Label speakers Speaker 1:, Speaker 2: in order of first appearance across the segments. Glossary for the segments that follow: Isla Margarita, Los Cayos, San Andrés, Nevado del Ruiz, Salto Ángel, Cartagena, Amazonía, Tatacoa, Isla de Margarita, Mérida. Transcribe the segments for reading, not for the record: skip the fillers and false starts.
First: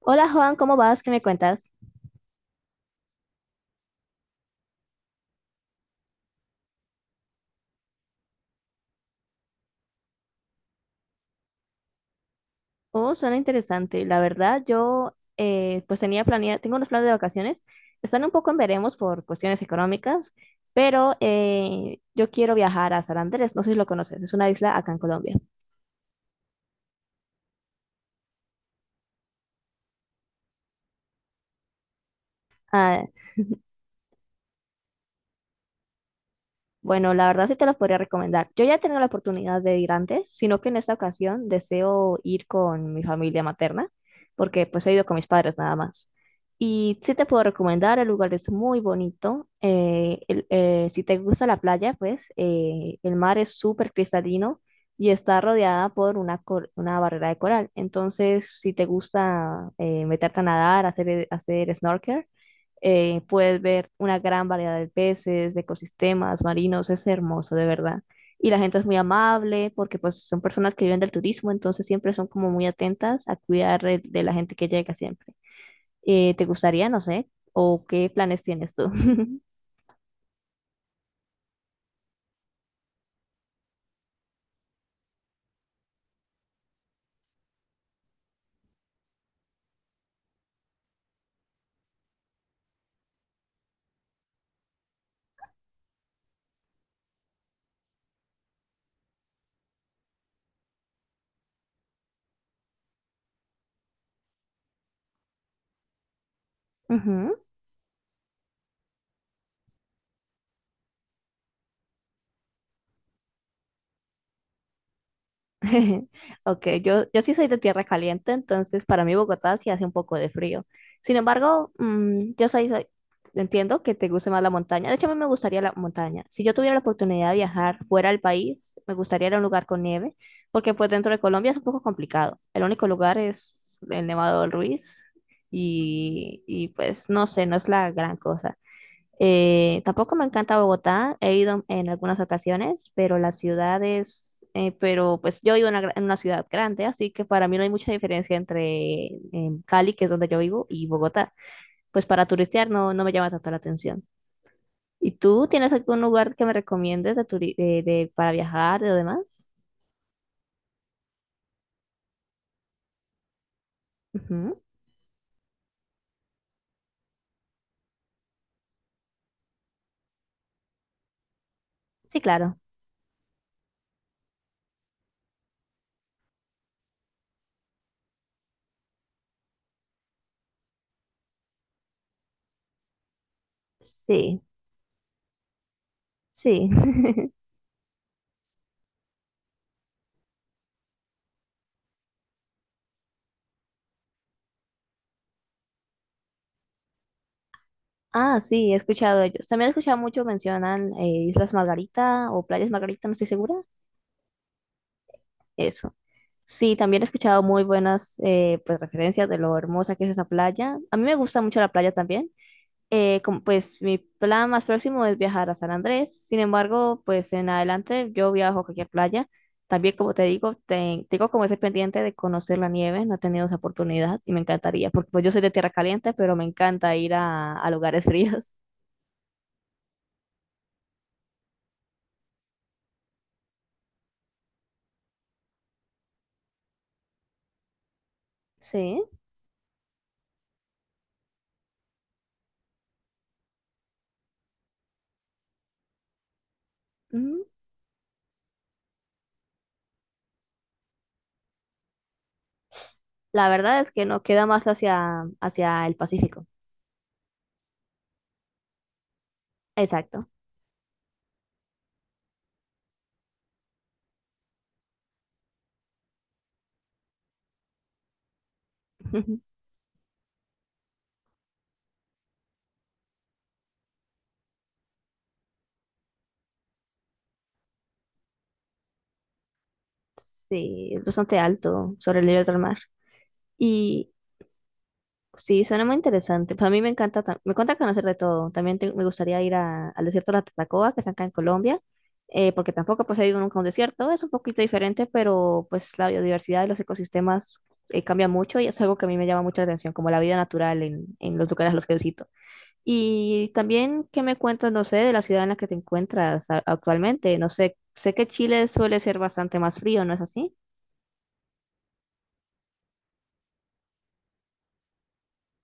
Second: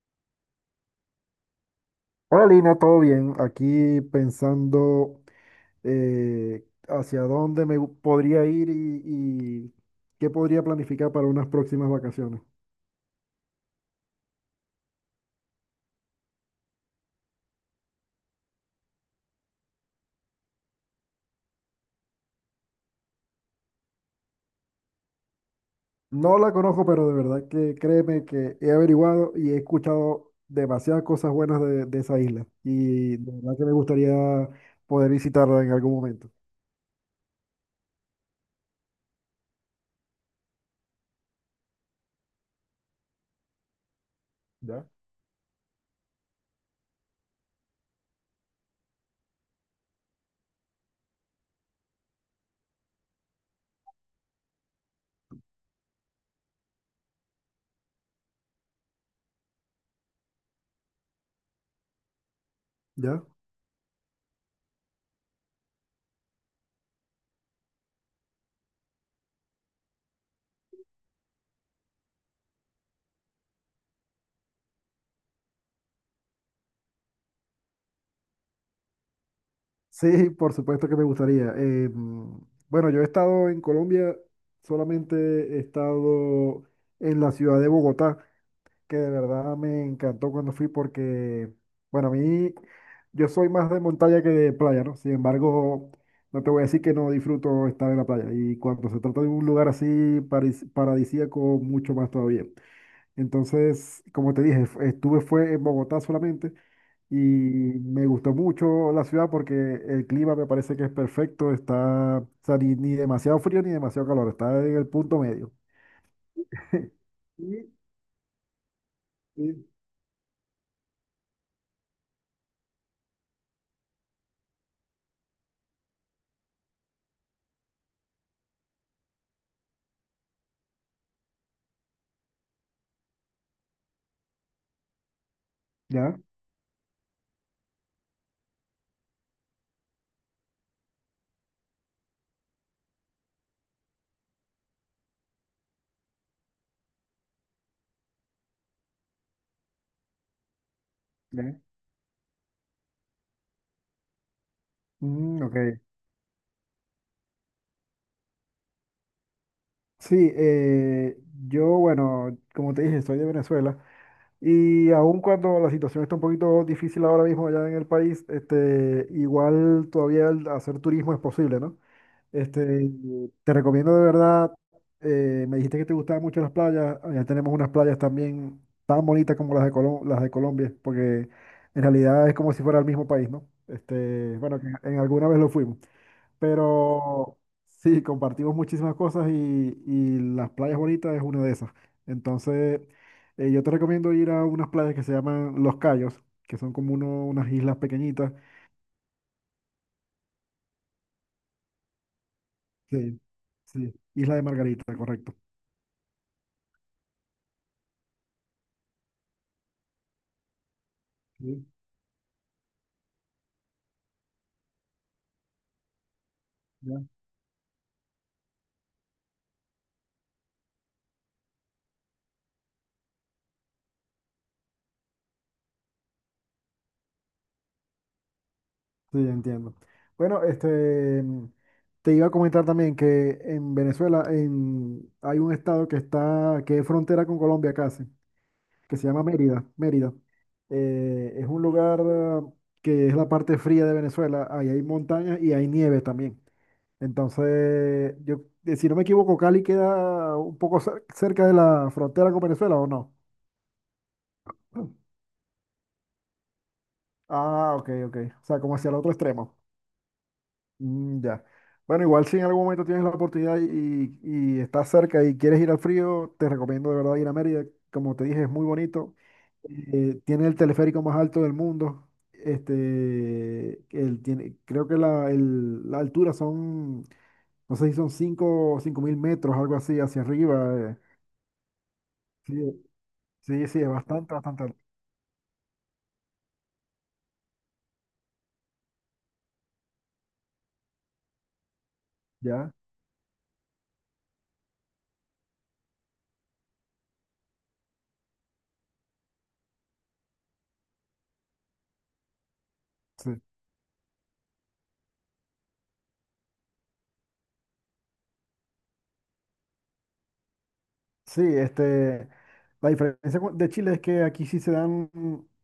Speaker 1: Hola Juan, ¿cómo vas? ¿Qué me cuentas?
Speaker 2: Hola Lina, ¿todo bien? Aquí pensando, hacia dónde podría ir y qué podría planificar para unas próximas vacaciones.
Speaker 1: Oh, suena interesante. La verdad, yo pues tenía planeado, tengo unos planes de vacaciones. Están un poco en veremos por cuestiones económicas, pero yo quiero viajar a San Andrés. No sé si lo conoces, es una isla acá en Colombia.
Speaker 2: No la conozco, pero de verdad que créeme que he averiguado y he escuchado demasiadas cosas buenas de esa isla,
Speaker 1: Ah,
Speaker 2: y de verdad que me gustaría poder visitarla en algún momento.
Speaker 1: bueno, la verdad sí te los podría recomendar. Yo ya he tenido la oportunidad de ir antes, sino que en esta ocasión deseo ir con mi familia materna, porque pues
Speaker 2: ¿Ya?
Speaker 1: he ido con mis padres nada más. Y sí te puedo recomendar, el lugar es muy bonito. Si te gusta la playa, pues el mar es súper cristalino y está rodeada por una barrera de coral. Entonces, si te gusta meterte a nadar, hacer snorkel,
Speaker 2: ¿Ya?
Speaker 1: puedes ver una gran variedad de peces, de ecosistemas marinos, es hermoso, de verdad. Y la gente es muy amable porque pues son personas que viven del turismo, entonces siempre son como muy atentas a cuidar de la gente que llega siempre. ¿Te gustaría, no sé, o qué planes tienes tú?
Speaker 2: Sí, por supuesto que me gustaría. Bueno, yo he estado en Colombia, solamente he estado en la ciudad de Bogotá, que de verdad me encantó cuando fui porque, bueno, a mí yo soy más de montaña que de playa, ¿no? Sin embargo, no te voy a decir que no disfruto estar en la playa. Y cuando se trata de un lugar así paradisíaco, mucho más todavía. Entonces, como te dije, estuve fue en Bogotá solamente. Y
Speaker 1: Ujú.
Speaker 2: me gustó mucho la ciudad porque el clima me parece que es perfecto, está, o sea, ni demasiado frío ni demasiado calor, está en el punto medio.
Speaker 1: Ok, yo sí soy de
Speaker 2: Y-
Speaker 1: tierra caliente, entonces para mí Bogotá
Speaker 2: y-
Speaker 1: sí hace un poco de frío. Sin embargo, entiendo que te guste más la montaña. De hecho, a mí me gustaría la montaña. Si yo tuviera la oportunidad de viajar fuera del país, me gustaría ir a un lugar con nieve, porque pues dentro de Colombia es un poco complicado. El único lugar es el Nevado del Ruiz
Speaker 2: ¿Ya?
Speaker 1: y pues no sé, no es la gran cosa. Tampoco me encanta Bogotá, he ido en algunas ocasiones, pero pero pues yo vivo en en una ciudad grande, así que para mí no hay mucha diferencia entre Cali, que es donde yo vivo, y Bogotá.
Speaker 2: ¿Ya?
Speaker 1: Pues para turistear no me llama tanto la atención. ¿Y
Speaker 2: Mm,
Speaker 1: tú
Speaker 2: ok.
Speaker 1: tienes algún lugar que me recomiendes de turi- de- para viajar o demás?
Speaker 2: Sí, yo, bueno, como te dije, soy de Venezuela,
Speaker 1: Ujú.
Speaker 2: y aun cuando la situación está un poquito difícil ahora mismo allá en el país, este, igual todavía el hacer turismo es posible, ¿no?
Speaker 1: Sí, claro.
Speaker 2: Este, te recomiendo de verdad, me dijiste que te gustaban mucho las playas. Allá tenemos unas playas también tan bonitas como las de Colombia, porque en realidad es como si fuera el mismo país, ¿no? Este,
Speaker 1: Sí,
Speaker 2: bueno, que en alguna vez lo fuimos,
Speaker 1: sí.
Speaker 2: pero sí, compartimos muchísimas cosas, y las playas bonitas es una de esas. Entonces, yo te recomiendo ir a unas playas que se llaman Los Cayos, que son como unas islas pequeñitas.
Speaker 1: Ah, sí, he escuchado de ellos. También he escuchado mucho mencionan Islas Margarita o Playas Margarita, no
Speaker 2: Sí,
Speaker 1: estoy segura.
Speaker 2: sí, Isla de Margarita, correcto.
Speaker 1: Eso. Sí, también he escuchado muy buenas pues, referencias de lo hermosa que es esa playa. A mí me gusta mucho
Speaker 2: Sí,
Speaker 1: la playa también. Como, pues mi plan más próximo es viajar a San Andrés. Sin
Speaker 2: ya.
Speaker 1: embargo, pues en adelante yo viajo a cualquier playa. También, como te digo, tengo como ese pendiente de conocer la nieve. No he tenido esa oportunidad y me encantaría, porque pues, yo soy de tierra caliente, pero me encanta ir a lugares fríos.
Speaker 2: Sí, entiendo. Bueno, este, te iba a comentar también que en Venezuela hay un estado que está, que es frontera con Colombia casi, que
Speaker 1: Sí.
Speaker 2: se llama Mérida. Mérida. Es un lugar que es la parte fría de Venezuela. Ahí hay montañas y hay nieve también.
Speaker 1: Ujú.
Speaker 2: Entonces, si no me equivoco, Cali queda un poco cerca de la frontera con Venezuela, ¿o no?
Speaker 1: La verdad es que no queda más hacia el Pacífico.
Speaker 2: Ah, ok, ok. O sea, como hacia el otro extremo.
Speaker 1: Exacto.
Speaker 2: Mm, ya. Bueno, igual si en algún momento tienes la oportunidad y estás cerca y quieres ir al frío, te recomiendo de verdad ir a Mérida. Como te dije, es muy bonito. Tiene el teleférico más alto del mundo. Este, el tiene, creo que la altura son, no sé si son 5 o 5.000 metros, algo así, hacia arriba.
Speaker 1: Sí, es bastante alto sobre el nivel
Speaker 2: Sí,
Speaker 1: del mar.
Speaker 2: sí, sí, es
Speaker 1: Y
Speaker 2: bastante, bastante alto.
Speaker 1: sí, suena muy interesante. Pues a mí me encanta, me encanta conocer de todo. También me gustaría ir al desierto de la Tatacoa, que está acá en Colombia, porque
Speaker 2: ¿Ya?
Speaker 1: tampoco pues, he ido nunca a un desierto. Es un poquito diferente, pero pues la biodiversidad y los ecosistemas cambia mucho y es algo que a mí me llama mucha atención, como la vida natural en los lugares a los que visito.
Speaker 2: Sí.
Speaker 1: Y también, ¿qué me cuentas, no sé, de la ciudad en la que te encuentras actualmente? No sé, sé que Chile suele ser bastante más frío, ¿no es así?
Speaker 2: Sí, este, la diferencia de Chile es que aquí sí se dan,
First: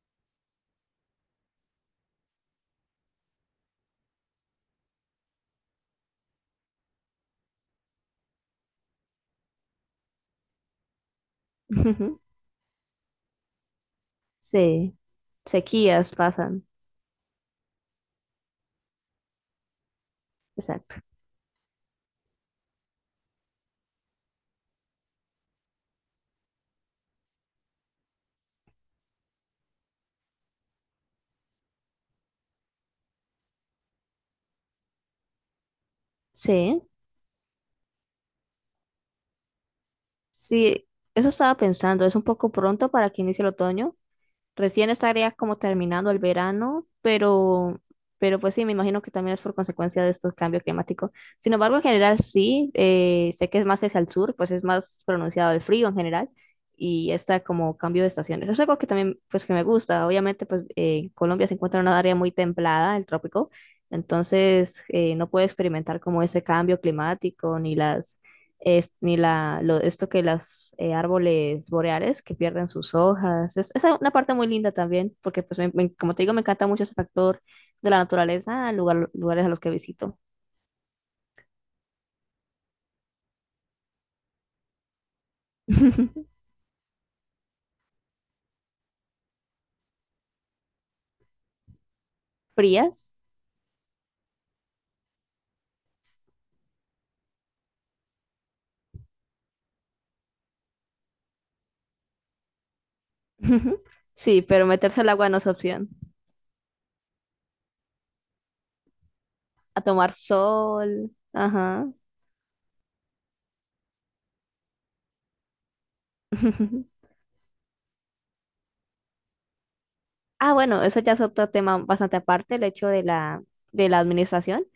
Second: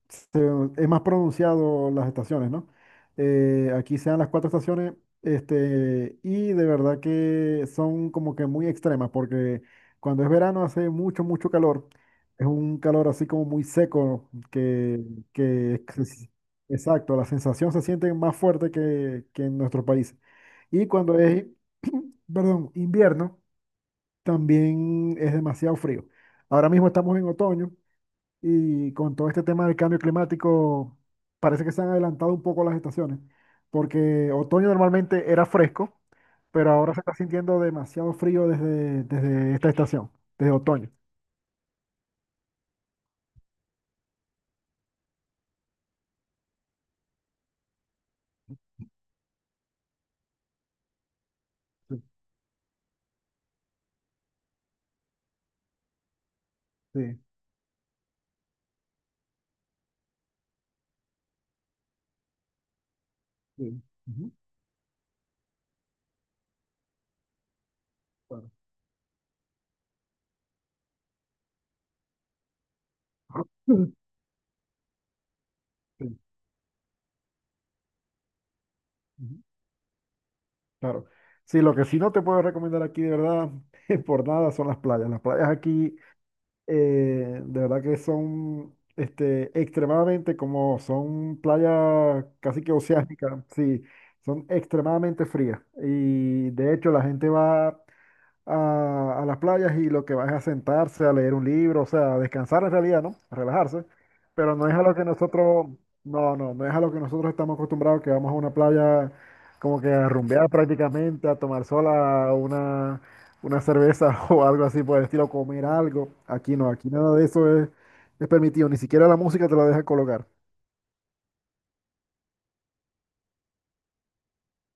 Speaker 2: se- es más pronunciado las estaciones, ¿no? Aquí se dan las cuatro estaciones, este, y de verdad que son como que muy extremas, porque cuando es verano hace mucho, mucho calor, es un calor así como muy seco,
Speaker 1: Sí,
Speaker 2: que
Speaker 1: sequías
Speaker 2: es-
Speaker 1: pasan.
Speaker 2: exacto, la sensación se siente más fuerte que, en nuestro país. Y
Speaker 1: Exacto.
Speaker 2: cuando es, perdón, invierno, también es demasiado frío. Ahora mismo estamos en otoño, y con todo este tema del cambio climático parece que se han adelantado un poco las estaciones, porque otoño normalmente era fresco, pero
Speaker 1: Sí,
Speaker 2: ahora se está sintiendo demasiado frío desde, esta estación, desde
Speaker 1: sí,
Speaker 2: otoño.
Speaker 1: eso estaba pensando. Es un poco pronto para que inicie el otoño, recién estaría como terminando el verano, pero pues sí, me imagino que también es por consecuencia de estos cambios climáticos. Sin embargo, en
Speaker 2: Sí,
Speaker 1: general sí, sé que es más hacia el sur, pues es más pronunciado el frío en general y
Speaker 2: sí,
Speaker 1: está como cambio de estaciones. Es algo que también, pues que me gusta. Obviamente, pues Colombia se encuentra en una área muy templada, el trópico,
Speaker 2: sí. Ujú,
Speaker 1: entonces no puedo experimentar como ese cambio climático ni las
Speaker 2: claro.
Speaker 1: es- ni la, lo- esto que los árboles boreales que pierden sus hojas. Es
Speaker 2: Ujú.
Speaker 1: una parte muy linda también, porque pues como
Speaker 2: Sí,
Speaker 1: te digo, me encanta mucho ese factor de la naturaleza,
Speaker 2: ujú,
Speaker 1: lugares a los que visito.
Speaker 2: claro. Sí, lo que sí no te puedo recomendar aquí de verdad, por nada, son las playas. Las playas aquí, de verdad que son, este, extremadamente, como son playas casi que
Speaker 1: ¿Frías?
Speaker 2: oceánicas, sí, son extremadamente frías. Y de hecho la gente va a las playas, y lo que va es a sentarse, a leer un libro, o sea, a descansar en realidad, ¿no? A relajarse.
Speaker 1: Sí,
Speaker 2: Pero
Speaker 1: pero
Speaker 2: no es a lo
Speaker 1: meterse
Speaker 2: que
Speaker 1: al agua no es
Speaker 2: nosotros,
Speaker 1: opción.
Speaker 2: no, no, no es a lo que nosotros estamos acostumbrados, que vamos a una playa
Speaker 1: A
Speaker 2: como que a
Speaker 1: tomar
Speaker 2: rumbear
Speaker 1: sol.
Speaker 2: prácticamente, a tomar
Speaker 1: Ajá.
Speaker 2: sola una cerveza o algo así por el estilo, comer algo. Aquí no, aquí nada de eso es permitido, ni siquiera la música te la deja colocar.
Speaker 1: Ah, bueno, eso ya es otro tema bastante aparte, el hecho de la administración.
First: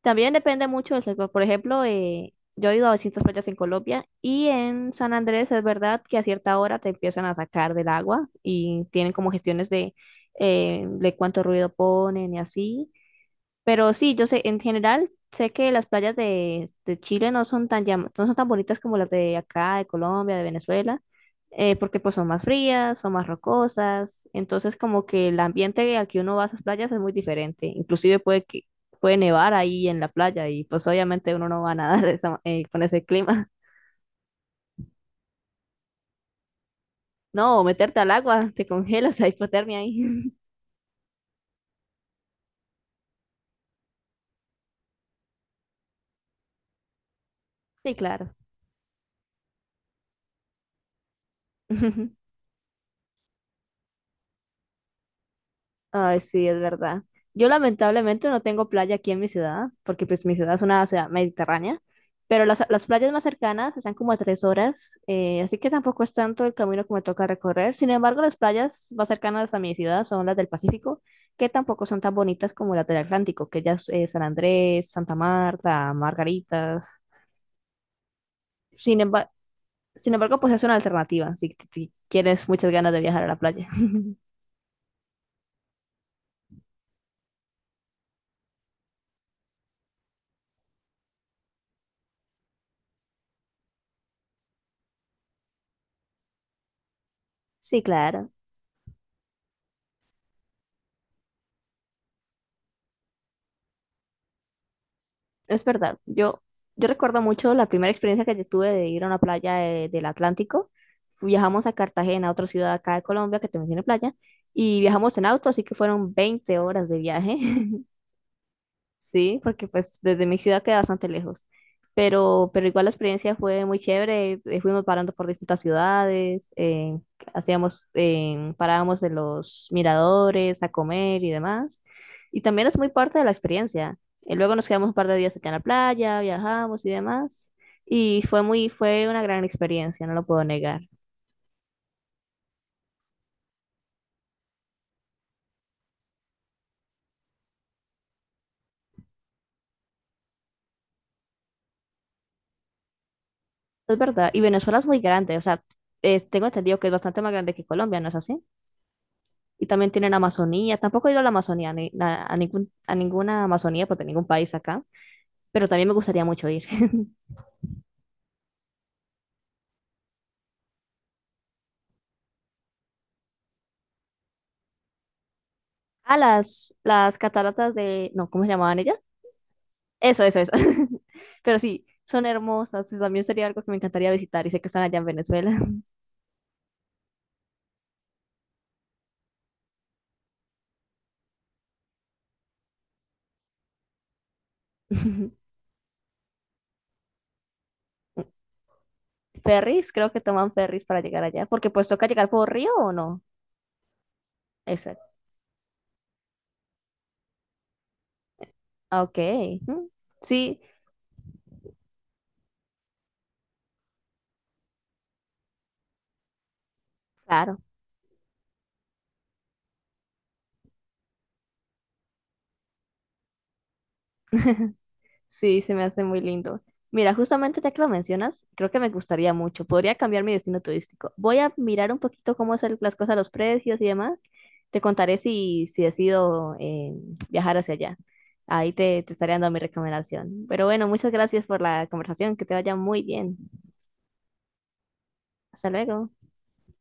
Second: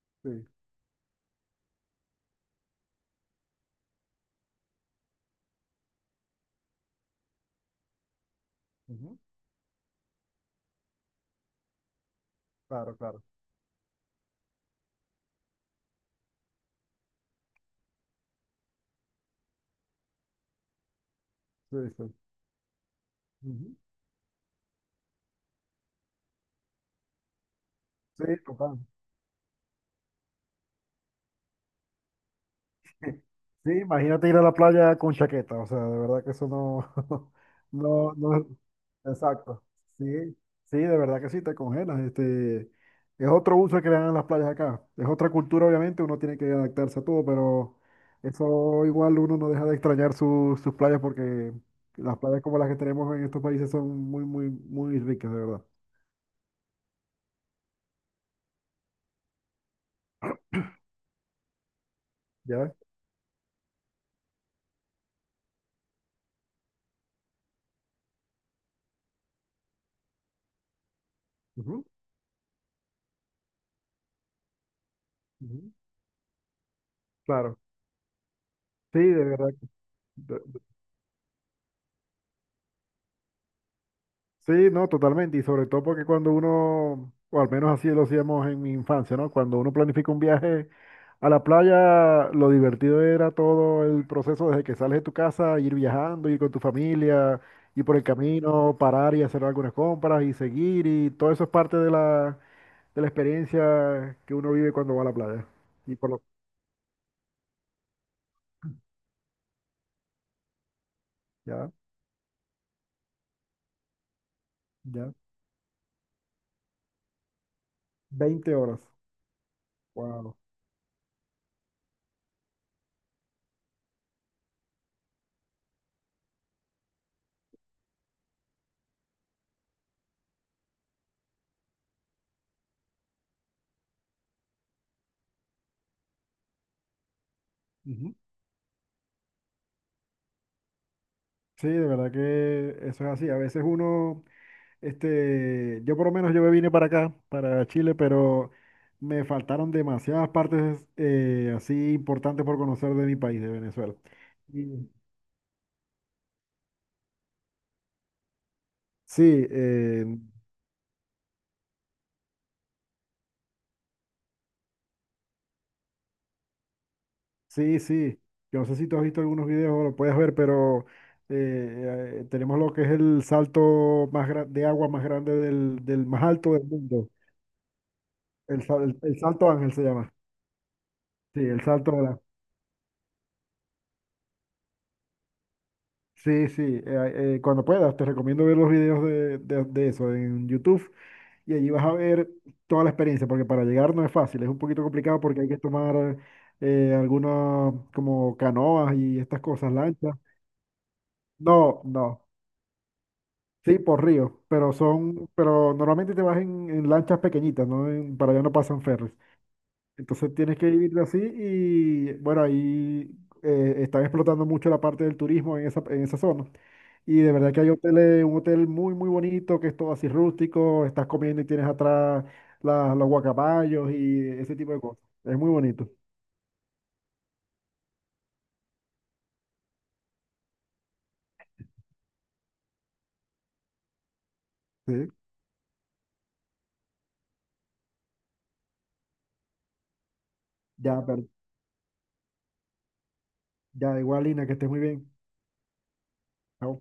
Speaker 1: También
Speaker 2: Sí,
Speaker 1: depende mucho del sector. Por ejemplo, yo he ido a distintas playas en Colombia y en San Andrés es verdad que a cierta hora te empiezan a sacar del agua y tienen
Speaker 2: ujú,
Speaker 1: como gestiones de cuánto ruido ponen y así.
Speaker 2: claro, claro.
Speaker 1: Pero sí, yo sé, en general, sé que las playas de Chile no son tan no son tan bonitas como las de acá, de Colombia, de Venezuela,
Speaker 2: Sí,
Speaker 1: porque pues
Speaker 2: sí.
Speaker 1: son más frías, son más
Speaker 2: Ujú.
Speaker 1: rocosas, entonces como que el ambiente al que uno va a esas playas es muy diferente, inclusive
Speaker 2: Sí, total.
Speaker 1: puede nevar ahí en la playa y pues obviamente uno no va a nadar de esa con ese clima.
Speaker 2: Sí, imagínate ir a la playa con chaqueta, o sea, de verdad que eso no.
Speaker 1: No, o meterte al
Speaker 2: No, no,
Speaker 1: agua, te congelas, hay
Speaker 2: exacto.
Speaker 1: hipotermia
Speaker 2: Sí,
Speaker 1: ahí.
Speaker 2: sí, de verdad que sí, te congelas. Este, es otro uso que le dan a las playas acá. Es otra cultura, obviamente, uno tiene que adaptarse a todo, pero
Speaker 1: Sí, claro.
Speaker 2: eso igual uno no deja de extrañar sus playas, porque las playas como las que tenemos en estos países son muy, muy, muy ricas, de verdad.
Speaker 1: Ay, sí, es verdad. Yo lamentablemente no tengo playa aquí en mi ciudad, porque pues mi ciudad es una ciudad mediterránea, pero
Speaker 2: ¿Ya ves?
Speaker 1: las playas más cercanas están como a 3 horas, así que tampoco es tanto el camino que me toca recorrer. Sin embargo, las playas más cercanas a mi ciudad son las del Pacífico, que
Speaker 2: Ujú,
Speaker 1: tampoco son tan bonitas como las del Atlántico, que ya es San Andrés, Santa
Speaker 2: ujú.
Speaker 1: Marta, Margaritas.
Speaker 2: Claro. Sí,
Speaker 1: Sin
Speaker 2: de
Speaker 1: emba-
Speaker 2: verdad.
Speaker 1: Sin embargo, pues es una alternativa si tienes muchas ganas de viajar a la playa.
Speaker 2: Sí, no, totalmente. Y sobre todo porque cuando uno, o al menos así lo hacíamos en mi infancia, ¿no? Cuando uno planifica un viaje a la playa, lo divertido era todo el proceso desde que sales de tu casa, ir viajando, ir con tu familia,
Speaker 1: Sí,
Speaker 2: ir por el
Speaker 1: claro.
Speaker 2: camino, parar y hacer algunas compras y seguir. Y todo eso es parte de la, experiencia que uno vive cuando va a la playa.
Speaker 1: Es
Speaker 2: Y
Speaker 1: verdad,
Speaker 2: por lo...
Speaker 1: yo recuerdo mucho la primera experiencia que yo tuve de ir a una playa del Atlántico. Viajamos
Speaker 2: Ya,
Speaker 1: a Cartagena, otra ciudad acá de Colombia que también tiene playa, y
Speaker 2: ya.
Speaker 1: viajamos en auto, así que fueron 20 horas de viaje.
Speaker 2: 20 horas.
Speaker 1: Sí, porque pues desde
Speaker 2: Wow.
Speaker 1: mi ciudad queda bastante lejos. Pero igual la experiencia fue muy chévere. Fuimos parando por distintas ciudades, parábamos en los miradores a comer y demás. Y también es muy parte de la experiencia. Luego nos quedamos un par de días acá en la playa, viajamos y demás.
Speaker 2: Ujú.
Speaker 1: Y fue una gran experiencia, no lo puedo negar.
Speaker 2: Sí, de verdad que eso es así. A veces uno... Este, yo por lo menos, yo me vine para acá, para Chile, pero me faltaron demasiadas partes, así importantes, por conocer de mi país, de Venezuela.
Speaker 1: Es verdad. Y Venezuela es
Speaker 2: Y-
Speaker 1: muy grande, o sea, tengo entendido que es bastante más grande que Colombia, ¿no es así?
Speaker 2: Sí,
Speaker 1: Y también
Speaker 2: eh,
Speaker 1: tienen Amazonía. Tampoco he ido a la Amazonía, a ninguna Amazonía, porque ningún país acá, pero también me gustaría mucho ir.
Speaker 2: sí, sí. Yo no sé si tú has visto algunos videos o lo puedes ver, pero tenemos lo que es el salto de agua más grande del
Speaker 1: A
Speaker 2: más alto del mundo.
Speaker 1: las cataratas de, no, ¿cómo se
Speaker 2: El,
Speaker 1: llamaban
Speaker 2: sal-
Speaker 1: ellas?
Speaker 2: el Salto Ángel se llama.
Speaker 1: Eso, eso, eso.
Speaker 2: Sí,
Speaker 1: Pero
Speaker 2: el
Speaker 1: sí,
Speaker 2: Salto Ángel.
Speaker 1: son hermosas, y también sería algo que me encantaría visitar y sé que están allá en Venezuela.
Speaker 2: Sí, sí, cuando puedas, te recomiendo ver los videos de eso en YouTube, y allí vas a ver toda la experiencia, porque para llegar no es fácil, es un poquito complicado porque hay que tomar, algunas como canoas y estas cosas,
Speaker 1: Ferries, creo
Speaker 2: lanchas.
Speaker 1: que toman ferries para llegar allá, porque
Speaker 2: No,
Speaker 1: pues toca
Speaker 2: no,
Speaker 1: llegar por río o no.
Speaker 2: sí, por río, pero
Speaker 1: Exacto.
Speaker 2: pero normalmente te vas en, lanchas pequeñitas, ¿no? Para allá no pasan
Speaker 1: Ah,
Speaker 2: ferries.
Speaker 1: ok. Mm,
Speaker 2: Entonces tienes
Speaker 1: sí,
Speaker 2: que vivirlo así, y bueno, ahí están explotando mucho la parte del turismo en esa, zona. Y de verdad
Speaker 1: claro.
Speaker 2: que hay hoteles, un hotel muy, muy bonito, que es todo así rústico, estás comiendo y tienes atrás los guacamayos y ese tipo de cosas. Es muy
Speaker 1: Sí, se me
Speaker 2: bonito.
Speaker 1: hace muy lindo. Mira, justamente ya que lo mencionas, creo que me gustaría mucho. Podría cambiar mi destino turístico. Voy a mirar un poquito cómo son las cosas, los precios y demás. Te
Speaker 2: Sí.
Speaker 1: contaré si, si decido viajar hacia allá. Ahí te estaré dando mi recomendación. Pero bueno,
Speaker 2: Ya,
Speaker 1: muchas
Speaker 2: pero
Speaker 1: gracias por la conversación. Que te vaya muy bien.
Speaker 2: ya igual, Lina, que estés muy bien.
Speaker 1: Hasta luego.
Speaker 2: Chao.